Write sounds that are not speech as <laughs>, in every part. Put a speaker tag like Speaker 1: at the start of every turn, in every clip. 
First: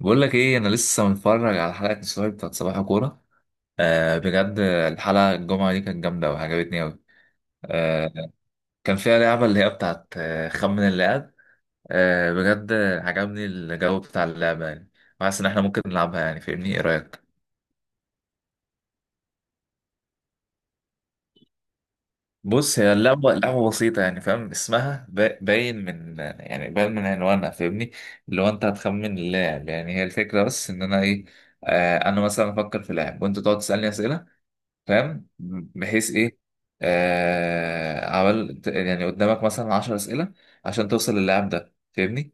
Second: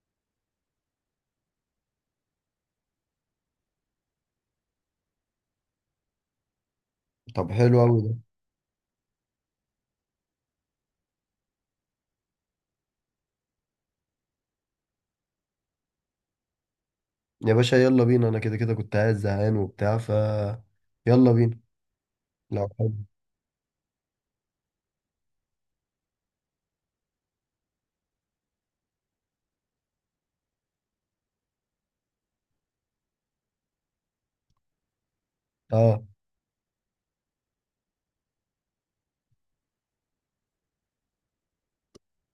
Speaker 1: بقول لك ايه، انا لسه متفرج على حلقه السوبر بتاعت صباح كوره. آه، بجد الحلقه الجمعه دي كانت جامده وعجبتني قوي.
Speaker 2: طب حلو قوي
Speaker 1: آه،
Speaker 2: ده.
Speaker 1: كان فيها لعبه اللي هي بتاعت خمن اللاعب. آه، بجد. عجبني الجو بتاع اللعبه يعني. وحاسس ان احنا ممكن نلعبها، يعني فاهمني؟ ايه رايك؟
Speaker 2: يا باشا، يلا بينا. انا كده كده كنت قاعد زهقان وبتاع، ف يلا بينا. لو
Speaker 1: بص، هي
Speaker 2: حلو.
Speaker 1: اللعبه لعبه بسيطه، يعني فاهم اسمها، باين من، يعني باين من عنوانها، فاهمني؟ اللي هو انت هتخمن اللاعب، يعني هي الفكره. بس ان انا ايه؟ آه، انا مثلا افكر في لاعب وانت تقعد تسالني اسئله، فاهم؟
Speaker 2: اه،
Speaker 1: بحيث ايه؟ آه، عمل يعني قدامك مثلا 10 اسئله عشان توصل للاعب ده، فاهمني؟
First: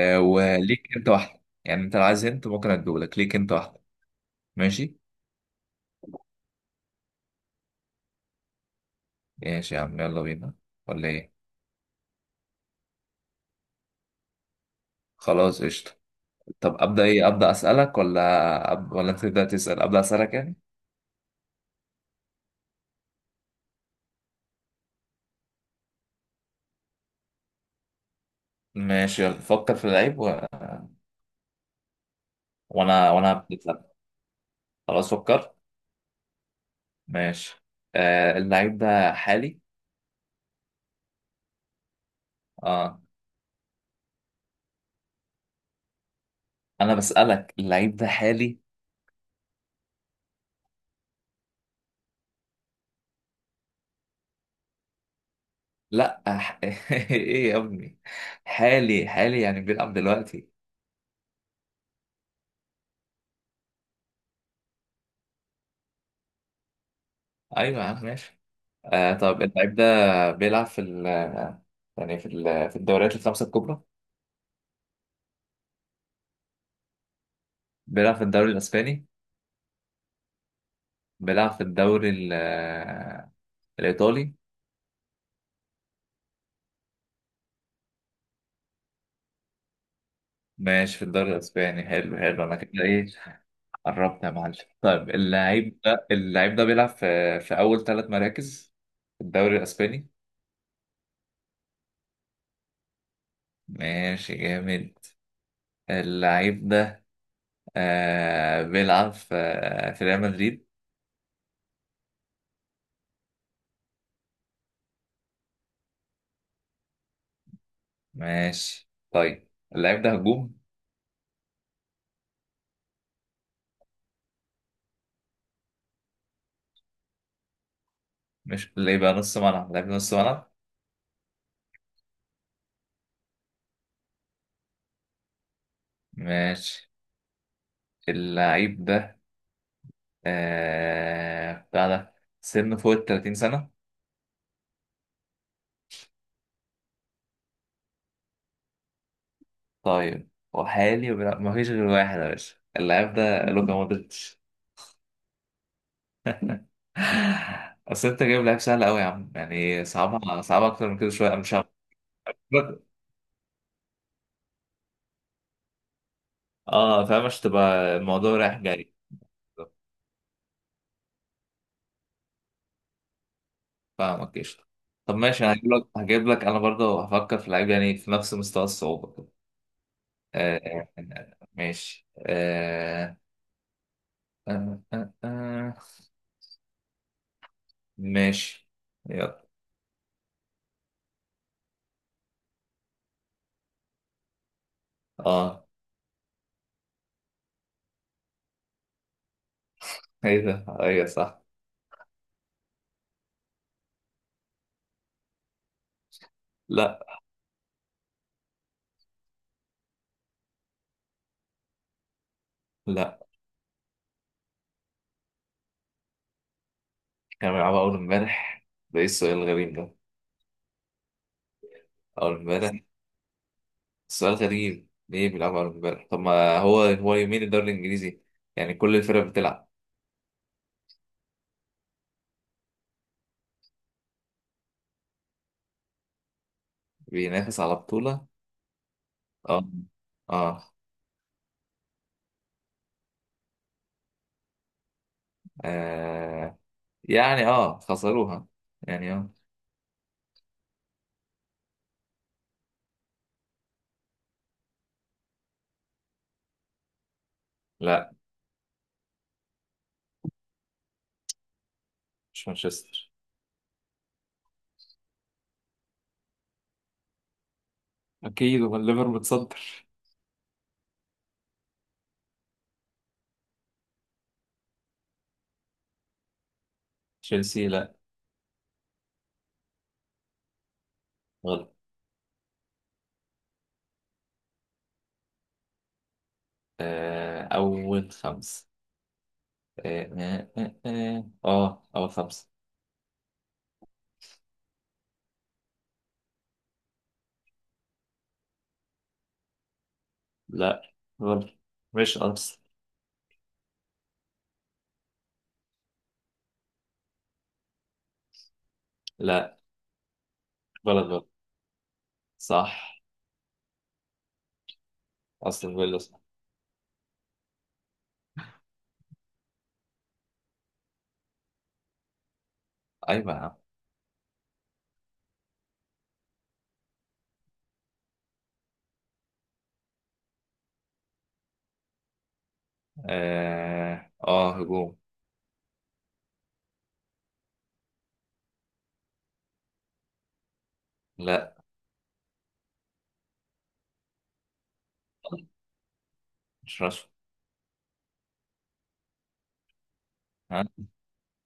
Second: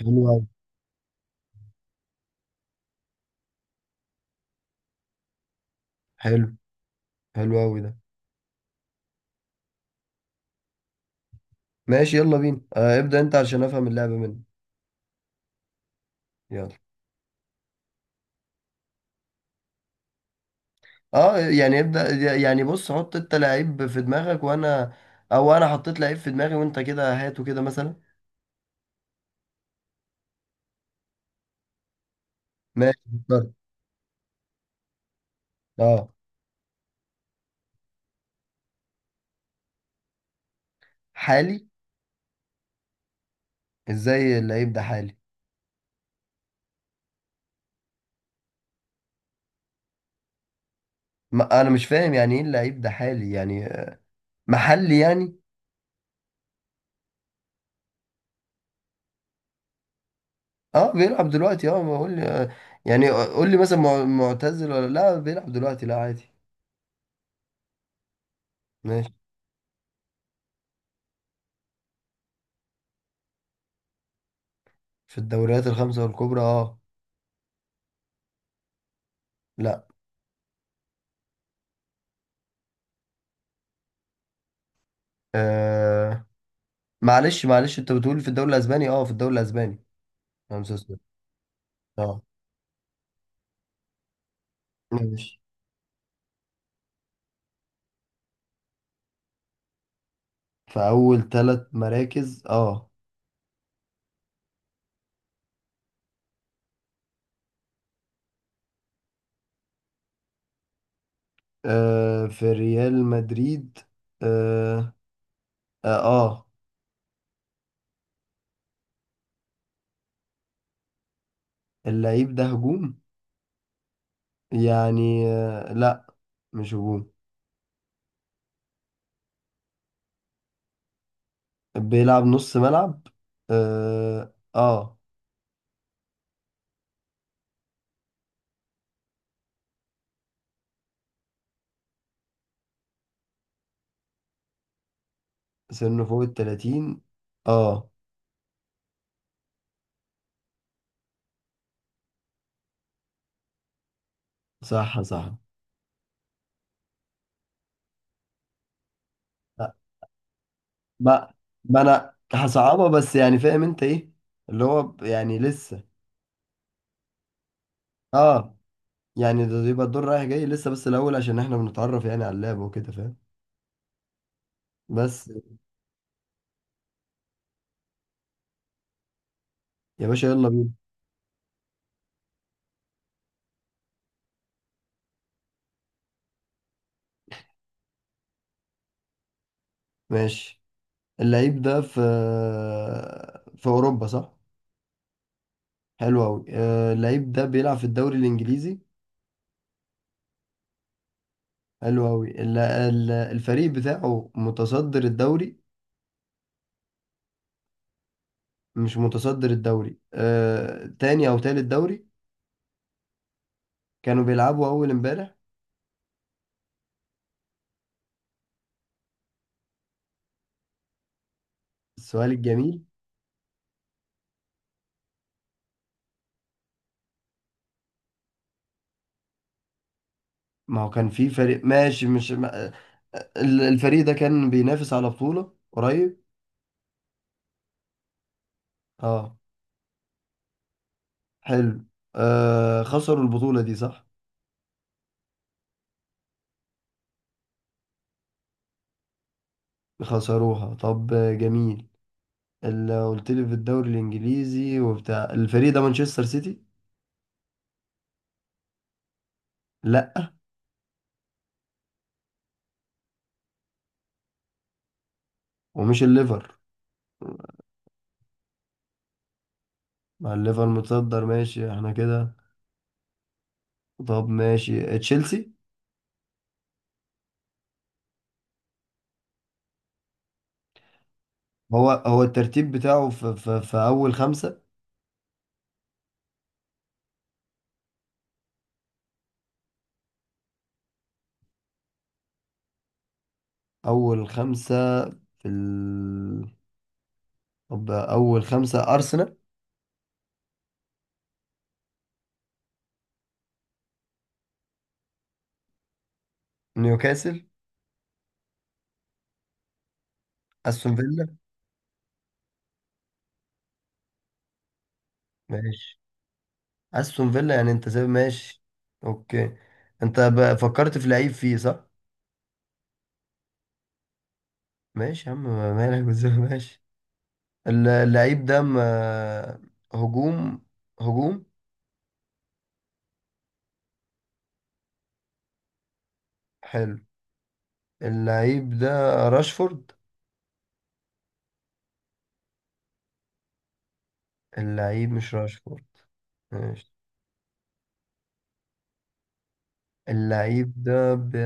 Speaker 2: حلو قوي.
Speaker 1: وليك انت واحده، يعني انت لو عايز انت ممكن اديهولك، ليك انت واحده. ماشي.
Speaker 2: حلو، حلو قوي ده.
Speaker 1: ماشي يا عم، يلا بينا. ولا ايه؟
Speaker 2: ماشي، يلا بينا. آه، ابدأ انت عشان افهم اللعبة منك.
Speaker 1: خلاص قشطه.
Speaker 2: يلا.
Speaker 1: طب ابدا ايه؟ ابدا اسالك ولا ولا انت تبدا تسال؟ ابدا اسالك يعني.
Speaker 2: اه، يعني ابدأ. يعني بص، حط انت لعيب في دماغك وانا، او انا حطيت لعيب في دماغي، وانت كده هاته كده مثلا.
Speaker 1: ماشي، يلا فكر في اللعيب.
Speaker 2: ماشي،
Speaker 1: وانا
Speaker 2: اخترت.
Speaker 1: هبدأ أسألك. خلاص فكر.
Speaker 2: اه.
Speaker 1: ماشي. آه، اللعيب ده حالي؟
Speaker 2: حالي.
Speaker 1: اه،
Speaker 2: ازاي اللعيب ده حالي؟
Speaker 1: انا بسالك اللعيب ده حالي.
Speaker 2: ما انا مش فاهم يعني ايه اللعيب ده حالي، يعني محلي يعني؟
Speaker 1: لا <laughs> ايه يا ابني؟ حالي حالي يعني بيلعب دلوقتي.
Speaker 2: اه، بيلعب دلوقتي. اه، ما قول لي. يعني قول لي مثلا معتزل ولا لا، بيلعب دلوقتي لا عادي.
Speaker 1: ايوه يا عم، ماشي.
Speaker 2: ماشي،
Speaker 1: آه، طب اللعيب ده بيلعب في ال يعني في ال في الدوريات الخمسة الكبرى؟
Speaker 2: في الدوريات الخمسة والكبرى اه.
Speaker 1: بيلعب في الدوري الاسباني؟
Speaker 2: لا.
Speaker 1: بيلعب في الدوري الايطالي.
Speaker 2: آه، معلش معلش، انت بتقول في الدوري الاسباني؟ اه، في الدوري الاسباني. 5-0.
Speaker 1: ماشي، في الدوري الاسباني. حلو
Speaker 2: اه،
Speaker 1: حلو، انا كده ايه؟ قربت يا معلم. طيب
Speaker 2: ماشي.
Speaker 1: اللعيب ده بيلعب في اول ثلاث مراكز في الدوري الاسباني.
Speaker 2: في اول ثلاث مراكز اه.
Speaker 1: ماشي جامد. اللعيب ده بيلعب في ريال مدريد.
Speaker 2: آه، في ريال مدريد. اه. اه. آه.
Speaker 1: ماشي طيب. اللعيب ده هجوم؟
Speaker 2: اللعيب ده هجوم؟ يعني آه لا، مش هجوم.
Speaker 1: مش اللي يبقى نص ملعب؟ اللعيب ده نص ملعب.
Speaker 2: بيلعب نص ملعب. اه، آه.
Speaker 1: ماشي. اللعيب ده، بتاع ده سنه فوق ال 30 سنة.
Speaker 2: سنه فوق ال 30. اه،
Speaker 1: طيب، وحالي وبيلعب، ما فيش غير واحد يا باشا. اللعيب ده لوكا مودريتش.
Speaker 2: صح صح.
Speaker 1: <laughs> اصل انت جايب لعيب سهل قوي يا عم،
Speaker 2: لا،
Speaker 1: يعني صعبها صعبها اكتر من كده
Speaker 2: ما
Speaker 1: شوية، مش عارف.
Speaker 2: ما انا هصعبها، بس يعني فاهم انت ايه، اللي هو يعني لسه.
Speaker 1: اه فاهم، مش تبقى الموضوع
Speaker 2: اه،
Speaker 1: رايح جاي.
Speaker 2: يعني ده يبقى الدور رايح جاي لسه، بس الاول عشان احنا بنتعرف يعني على اللعب وكده، فاهم؟
Speaker 1: فاهمك قشطة. طب
Speaker 2: بس.
Speaker 1: ماشي، انا هجيب لك، انا برضه هفكر في لعيب يعني في نفس مستوى الصعوبة كده.
Speaker 2: يا باشا، يلا بينا.
Speaker 1: آه، آه، ماشي، آه، آه، آه، آه. ماشي. يلا.
Speaker 2: ماشي. اللعيب ده في اوروبا صح؟
Speaker 1: اه،
Speaker 2: حلو قوي. اللعيب ده بيلعب في الدوري الانجليزي.
Speaker 1: ايه ده؟ ايوه صح.
Speaker 2: حلو قوي. الفريق بتاعه متصدر الدوري؟
Speaker 1: لا.
Speaker 2: مش متصدر الدوري آه، تاني او تالت دوري.
Speaker 1: لا،
Speaker 2: كانوا بيلعبوا اول امبارح.
Speaker 1: كانوا بيلعبوا اول امبارح. ده ايه السؤال الغريب ده؟
Speaker 2: السؤال
Speaker 1: اول امبارح،
Speaker 2: الجميل.
Speaker 1: سؤال غريب. ليه بيلعبوا اول امبارح؟ طب ما هو، هو يومين الدوري الانجليزي، يعني كل الفرق بتلعب.
Speaker 2: ما هو كان في فريق ماشي، مش ما... الفريق ده كان بينافس على بطولة قريب.
Speaker 1: بينافس على بطولة.
Speaker 2: اه،
Speaker 1: اه، اه،
Speaker 2: حلو. آه، خسروا البطولة دي صح؟
Speaker 1: آه. يعني اه خسروها، يعني اه.
Speaker 2: خسروها طب، آه، جميل. اللي قلت لي في الدوري الانجليزي وبتاع، الفريق ده مانشستر سيتي؟
Speaker 1: لا،
Speaker 2: لا،
Speaker 1: مش مانشستر.
Speaker 2: ومش الليفر.
Speaker 1: اكيد هو الليفر متصدر.
Speaker 2: مع الليفر متصدر، ماشي احنا كده. طب، ماشي، تشيلسي؟
Speaker 1: تشيلسي لا. غلط.
Speaker 2: هو الترتيب بتاعه في اول خمسة.
Speaker 1: آه، اول خمس. اه، اه، اه، آه. آه، اول خمس.
Speaker 2: اول خمسة في. طب، اول خمسة. ارسنال؟
Speaker 1: لا. غلط، مش ارسنال.
Speaker 2: نيوكاسل؟
Speaker 1: لا.
Speaker 2: استون
Speaker 1: غلط غلط.
Speaker 2: فيلا.
Speaker 1: صح. اصلا فيلا
Speaker 2: ماشي،
Speaker 1: صح.
Speaker 2: استون فيلا. يعني انت سايب، ماشي. اوكي. انت فكرت في لعيب فيه صح؟
Speaker 1: ايوه يا عم.
Speaker 2: ماشي يا عم، مالك وزي ما <laughs> ماشي. اللعيب ده هجوم. هجوم.
Speaker 1: اه، آه، هجوم.
Speaker 2: حلو. اللعيب ده راشفورد؟
Speaker 1: لا،
Speaker 2: اللعيب مش راشفورد.
Speaker 1: مش
Speaker 2: ماشي.
Speaker 1: راشفورد. ها.
Speaker 2: اللعيب ده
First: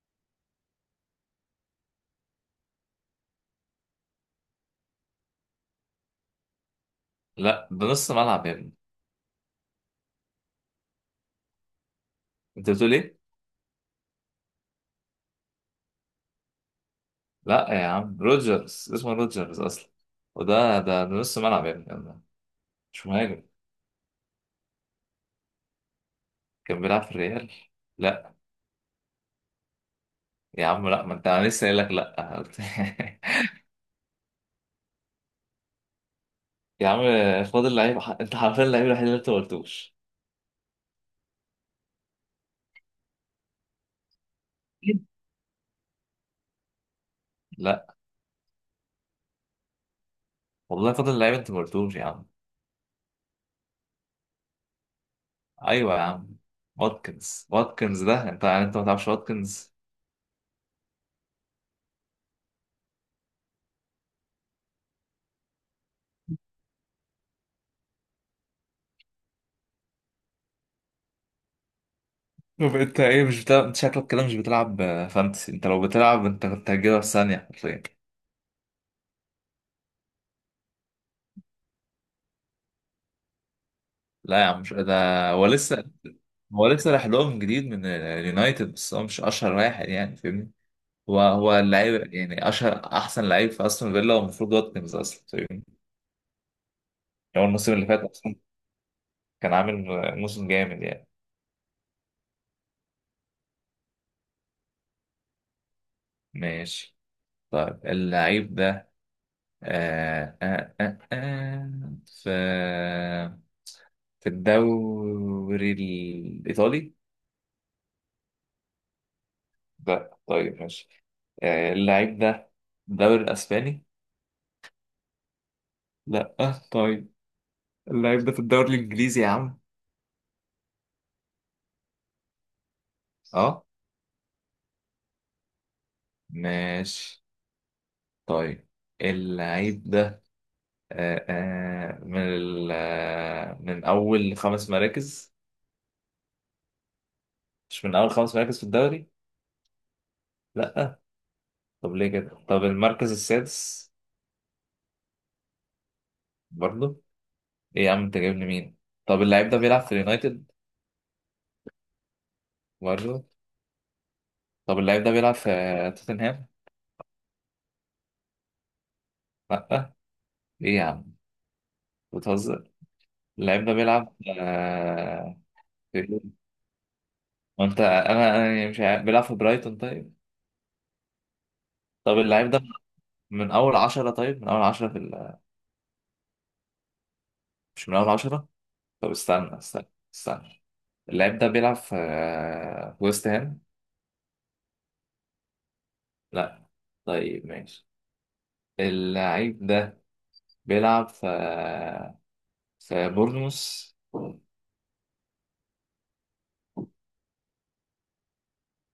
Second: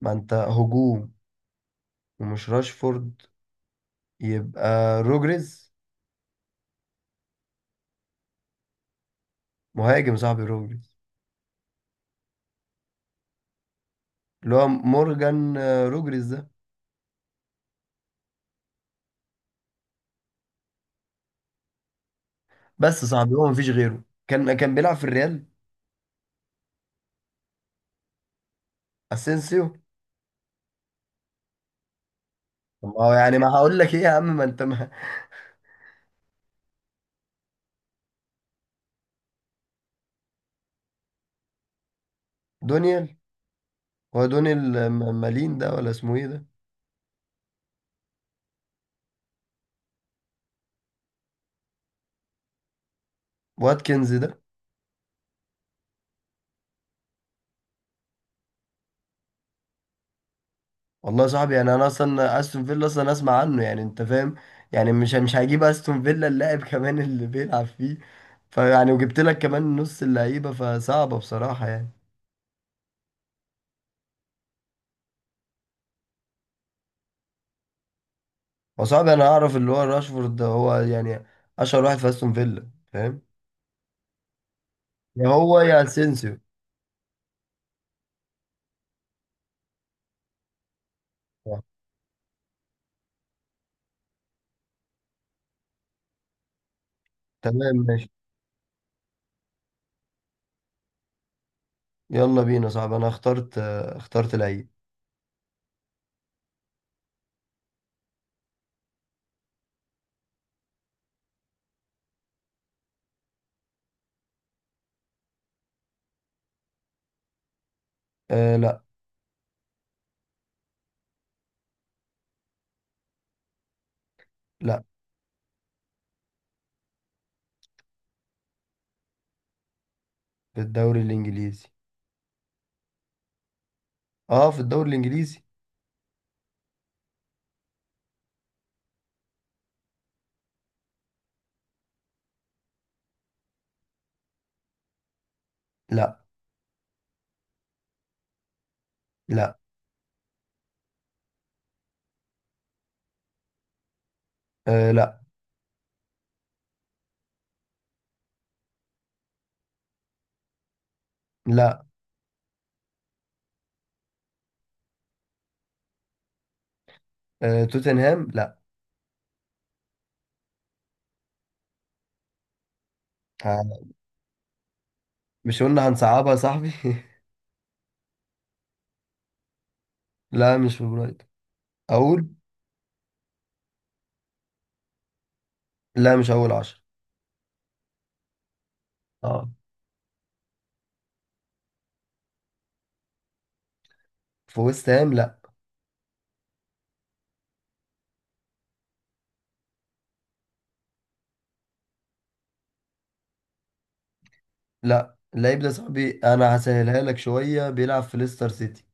Speaker 2: ما انت هجوم ومش راشفورد، يبقى روجريز.
Speaker 1: لا، ده نص ملعب يا ابني.
Speaker 2: مهاجم صاحبي روجريز،
Speaker 1: انت بتقول ايه؟
Speaker 2: اللي هو مورجان آه، روجريز ده.
Speaker 1: لا يا عم، روجرز اسمه روجرز اصلا. وده ده ده نص ملعب يا ابني.
Speaker 2: بس
Speaker 1: مش
Speaker 2: صاحبي،
Speaker 1: مهاجم،
Speaker 2: هو مفيش غيره، كان بيلعب في الريال.
Speaker 1: كان بيلعب في الريال. لا
Speaker 2: اسينسيو.
Speaker 1: يا عم، لا، ما انت انا لسه قايل لك
Speaker 2: طب ما هو
Speaker 1: لا.
Speaker 2: يعني، ما هقول لك ايه يا عم، ما انت ما <laughs>
Speaker 1: <laughs> يا عم. فاضل لعيب، انت حرفيا اللعيب الوحيد اللي انت ما قلتوش.
Speaker 2: دونيال. هو دونيال
Speaker 1: <laughs>
Speaker 2: مالين ده ولا اسمه ايه ده؟
Speaker 1: لا والله، فاضل لعيب انت ما قلتوش يا عم.
Speaker 2: واتكنز ده.
Speaker 1: ايوه يا عم. واتكنز، واتكنز ده انت يعني، انت ما تعرفش واتكنز؟
Speaker 2: والله يا صاحبي، يعني انا اصلا استون فيلا اصلا اسمع عنه يعني، انت فاهم. يعني مش هجيب استون فيلا اللاعب <laughs> كمان اللي بيلعب فيه. فيعني وجبت لك كمان نص اللعيبه، فصعبه بصراحه يعني.
Speaker 1: طب انت ايه، مش بتلعب؟ انت شكلك كده مش بتلعب فانتسي. انت لو بتلعب انت كنت هتجيبها في ثانيه حرفيا.
Speaker 2: وصعب. انا اعرف اللي هو راشفورد ده، هو يعني اشهر واحد في استون فيلا، فاهم؟
Speaker 1: لا يا عم، مش
Speaker 2: يا
Speaker 1: ده. هو
Speaker 2: هو يا
Speaker 1: لسه
Speaker 2: اسينسيو.
Speaker 1: هو لسه راح لهم جديد من اليونايتد، بس هو مش اشهر واحد يعني، فاهمني؟ هو هو
Speaker 2: آه،
Speaker 1: اللعيب يعني، اشهر احسن لعيب في استون فيلا، والمفروض واتكنز اصلا فاهمني يعني. هو الموسم
Speaker 2: تمام،
Speaker 1: اللي فات
Speaker 2: ماشي.
Speaker 1: اصلا كان عامل موسم جامد يعني.
Speaker 2: يلا بينا، صعب. انا اخترت آه، اخترت لعيب.
Speaker 1: ماشي طيب. اللعيب ده آه آه آه آه في في الدوري الايطالي؟
Speaker 2: آه لا.
Speaker 1: لا. طيب ماشي. اللعيب ده في الدوري الاسباني؟
Speaker 2: لا،
Speaker 1: لا. طيب، اللعيب ده في الدوري الانجليزي يا عم.
Speaker 2: في الدوري الانجليزي.
Speaker 1: اه،
Speaker 2: اه، في الدوري الانجليزي.
Speaker 1: ماشي طيب. اللعيب ده، آه، آه، من ال- آه، من أول خمس مراكز؟
Speaker 2: لا.
Speaker 1: مش من أول خمس مراكز في الدوري.
Speaker 2: لا.
Speaker 1: لا. طب ليه كده؟ طب المركز السادس؟
Speaker 2: آه لا.
Speaker 1: برضه. إيه يا عم، أنت جايب لي مين؟ طب اللعيب ده بيلعب في اليونايتد؟
Speaker 2: لا.
Speaker 1: برضه. طب اللعيب ده بيلعب في توتنهام.
Speaker 2: آه، توتنهام لا.
Speaker 1: لا. إيه يا عم، بتهزر؟ اللعيب ده
Speaker 2: آه.
Speaker 1: بيلعب
Speaker 2: مش قلنا
Speaker 1: في.
Speaker 2: هنصعبها يا صاحبي <laughs>
Speaker 1: وأنت، أنا يعني مش عارف، بيلعب في برايتون طيب؟
Speaker 2: لا، مش في برايتون.
Speaker 1: طب
Speaker 2: اقول.
Speaker 1: اللعيب ده من أول عشرة؟ طيب، من أول عشرة في
Speaker 2: لا، مش اول عشر.
Speaker 1: مش من أول عشرة. طب
Speaker 2: اه.
Speaker 1: استنى، استنى، استنى. اللاعب ده بيلعب في ويست هام.
Speaker 2: في ويست هام لا.
Speaker 1: لا. طيب ماشي. اللاعب ده بيلعب في بورنموث؟
Speaker 2: لا. اللعيب ده يا صاحبي، انا هسهلها لك شوية. بيلعب في ليستر سيتي.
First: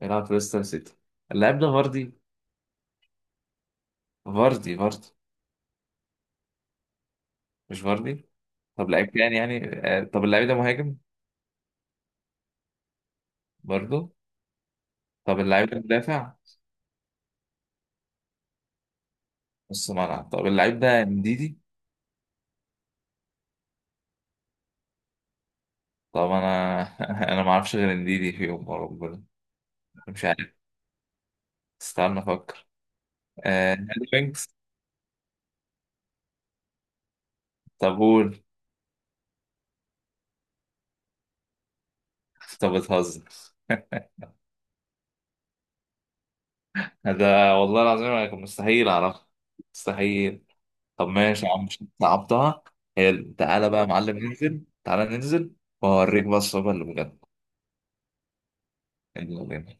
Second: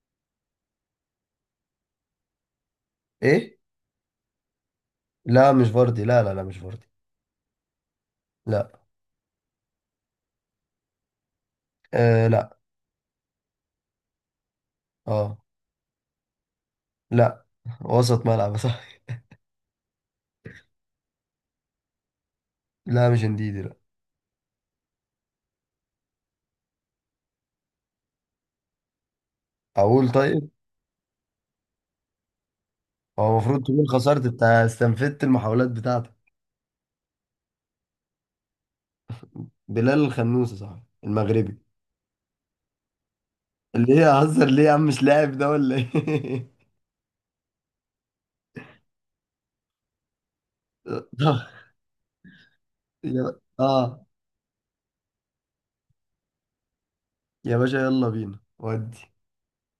Speaker 1: بيلعب في ليستر سيتي. اللاعب ده فاردي؟
Speaker 2: ايه؟
Speaker 1: فاردي فاردي.
Speaker 2: لا، مش فاردي. لا، لا، لا، مش فاردي.
Speaker 1: مش فاردي.
Speaker 2: لا.
Speaker 1: طب لعيب تاني يعني، طب اللاعب ده مهاجم؟
Speaker 2: آه لا.
Speaker 1: برضه.
Speaker 2: اه.
Speaker 1: طب اللاعب ده مدافع؟
Speaker 2: لا. وسط ملعب <laughs>
Speaker 1: نص ملعب. طب اللاعب ده انديدي؟
Speaker 2: لا، مش انديدي. لا.
Speaker 1: طب انا <laughs> انا ما اعرفش غير انديدي فيهم يوم ربنا.
Speaker 2: اقول.
Speaker 1: مش
Speaker 2: طيب،
Speaker 1: عارف، استنى افكر.
Speaker 2: هو المفروض
Speaker 1: آه...
Speaker 2: تكون خسرت، انت
Speaker 1: وينجز؟
Speaker 2: استنفدت المحاولات بتاعتك.
Speaker 1: طب قول.
Speaker 2: بلال الخنوسي صح، المغربي؟
Speaker 1: طب بتهزر.
Speaker 2: اللي هي هزر ليه يا عم، مش لاعب ده ولا ايه؟
Speaker 1: <laughs> ده والله العظيم أنا كان مستحيل اعرفها. مستحيل. طب
Speaker 2: <laughs> طب.
Speaker 1: ماشي يا عم، مش صعبتها. حلو، تعالى بقى يا
Speaker 2: اه.
Speaker 1: معلم، ننزل. تعالى ننزل. واوريك بقى الصعوبة اللي بجد.
Speaker 2: يا باشا، يلا بينا ودي.
Speaker 1: يلا بينا.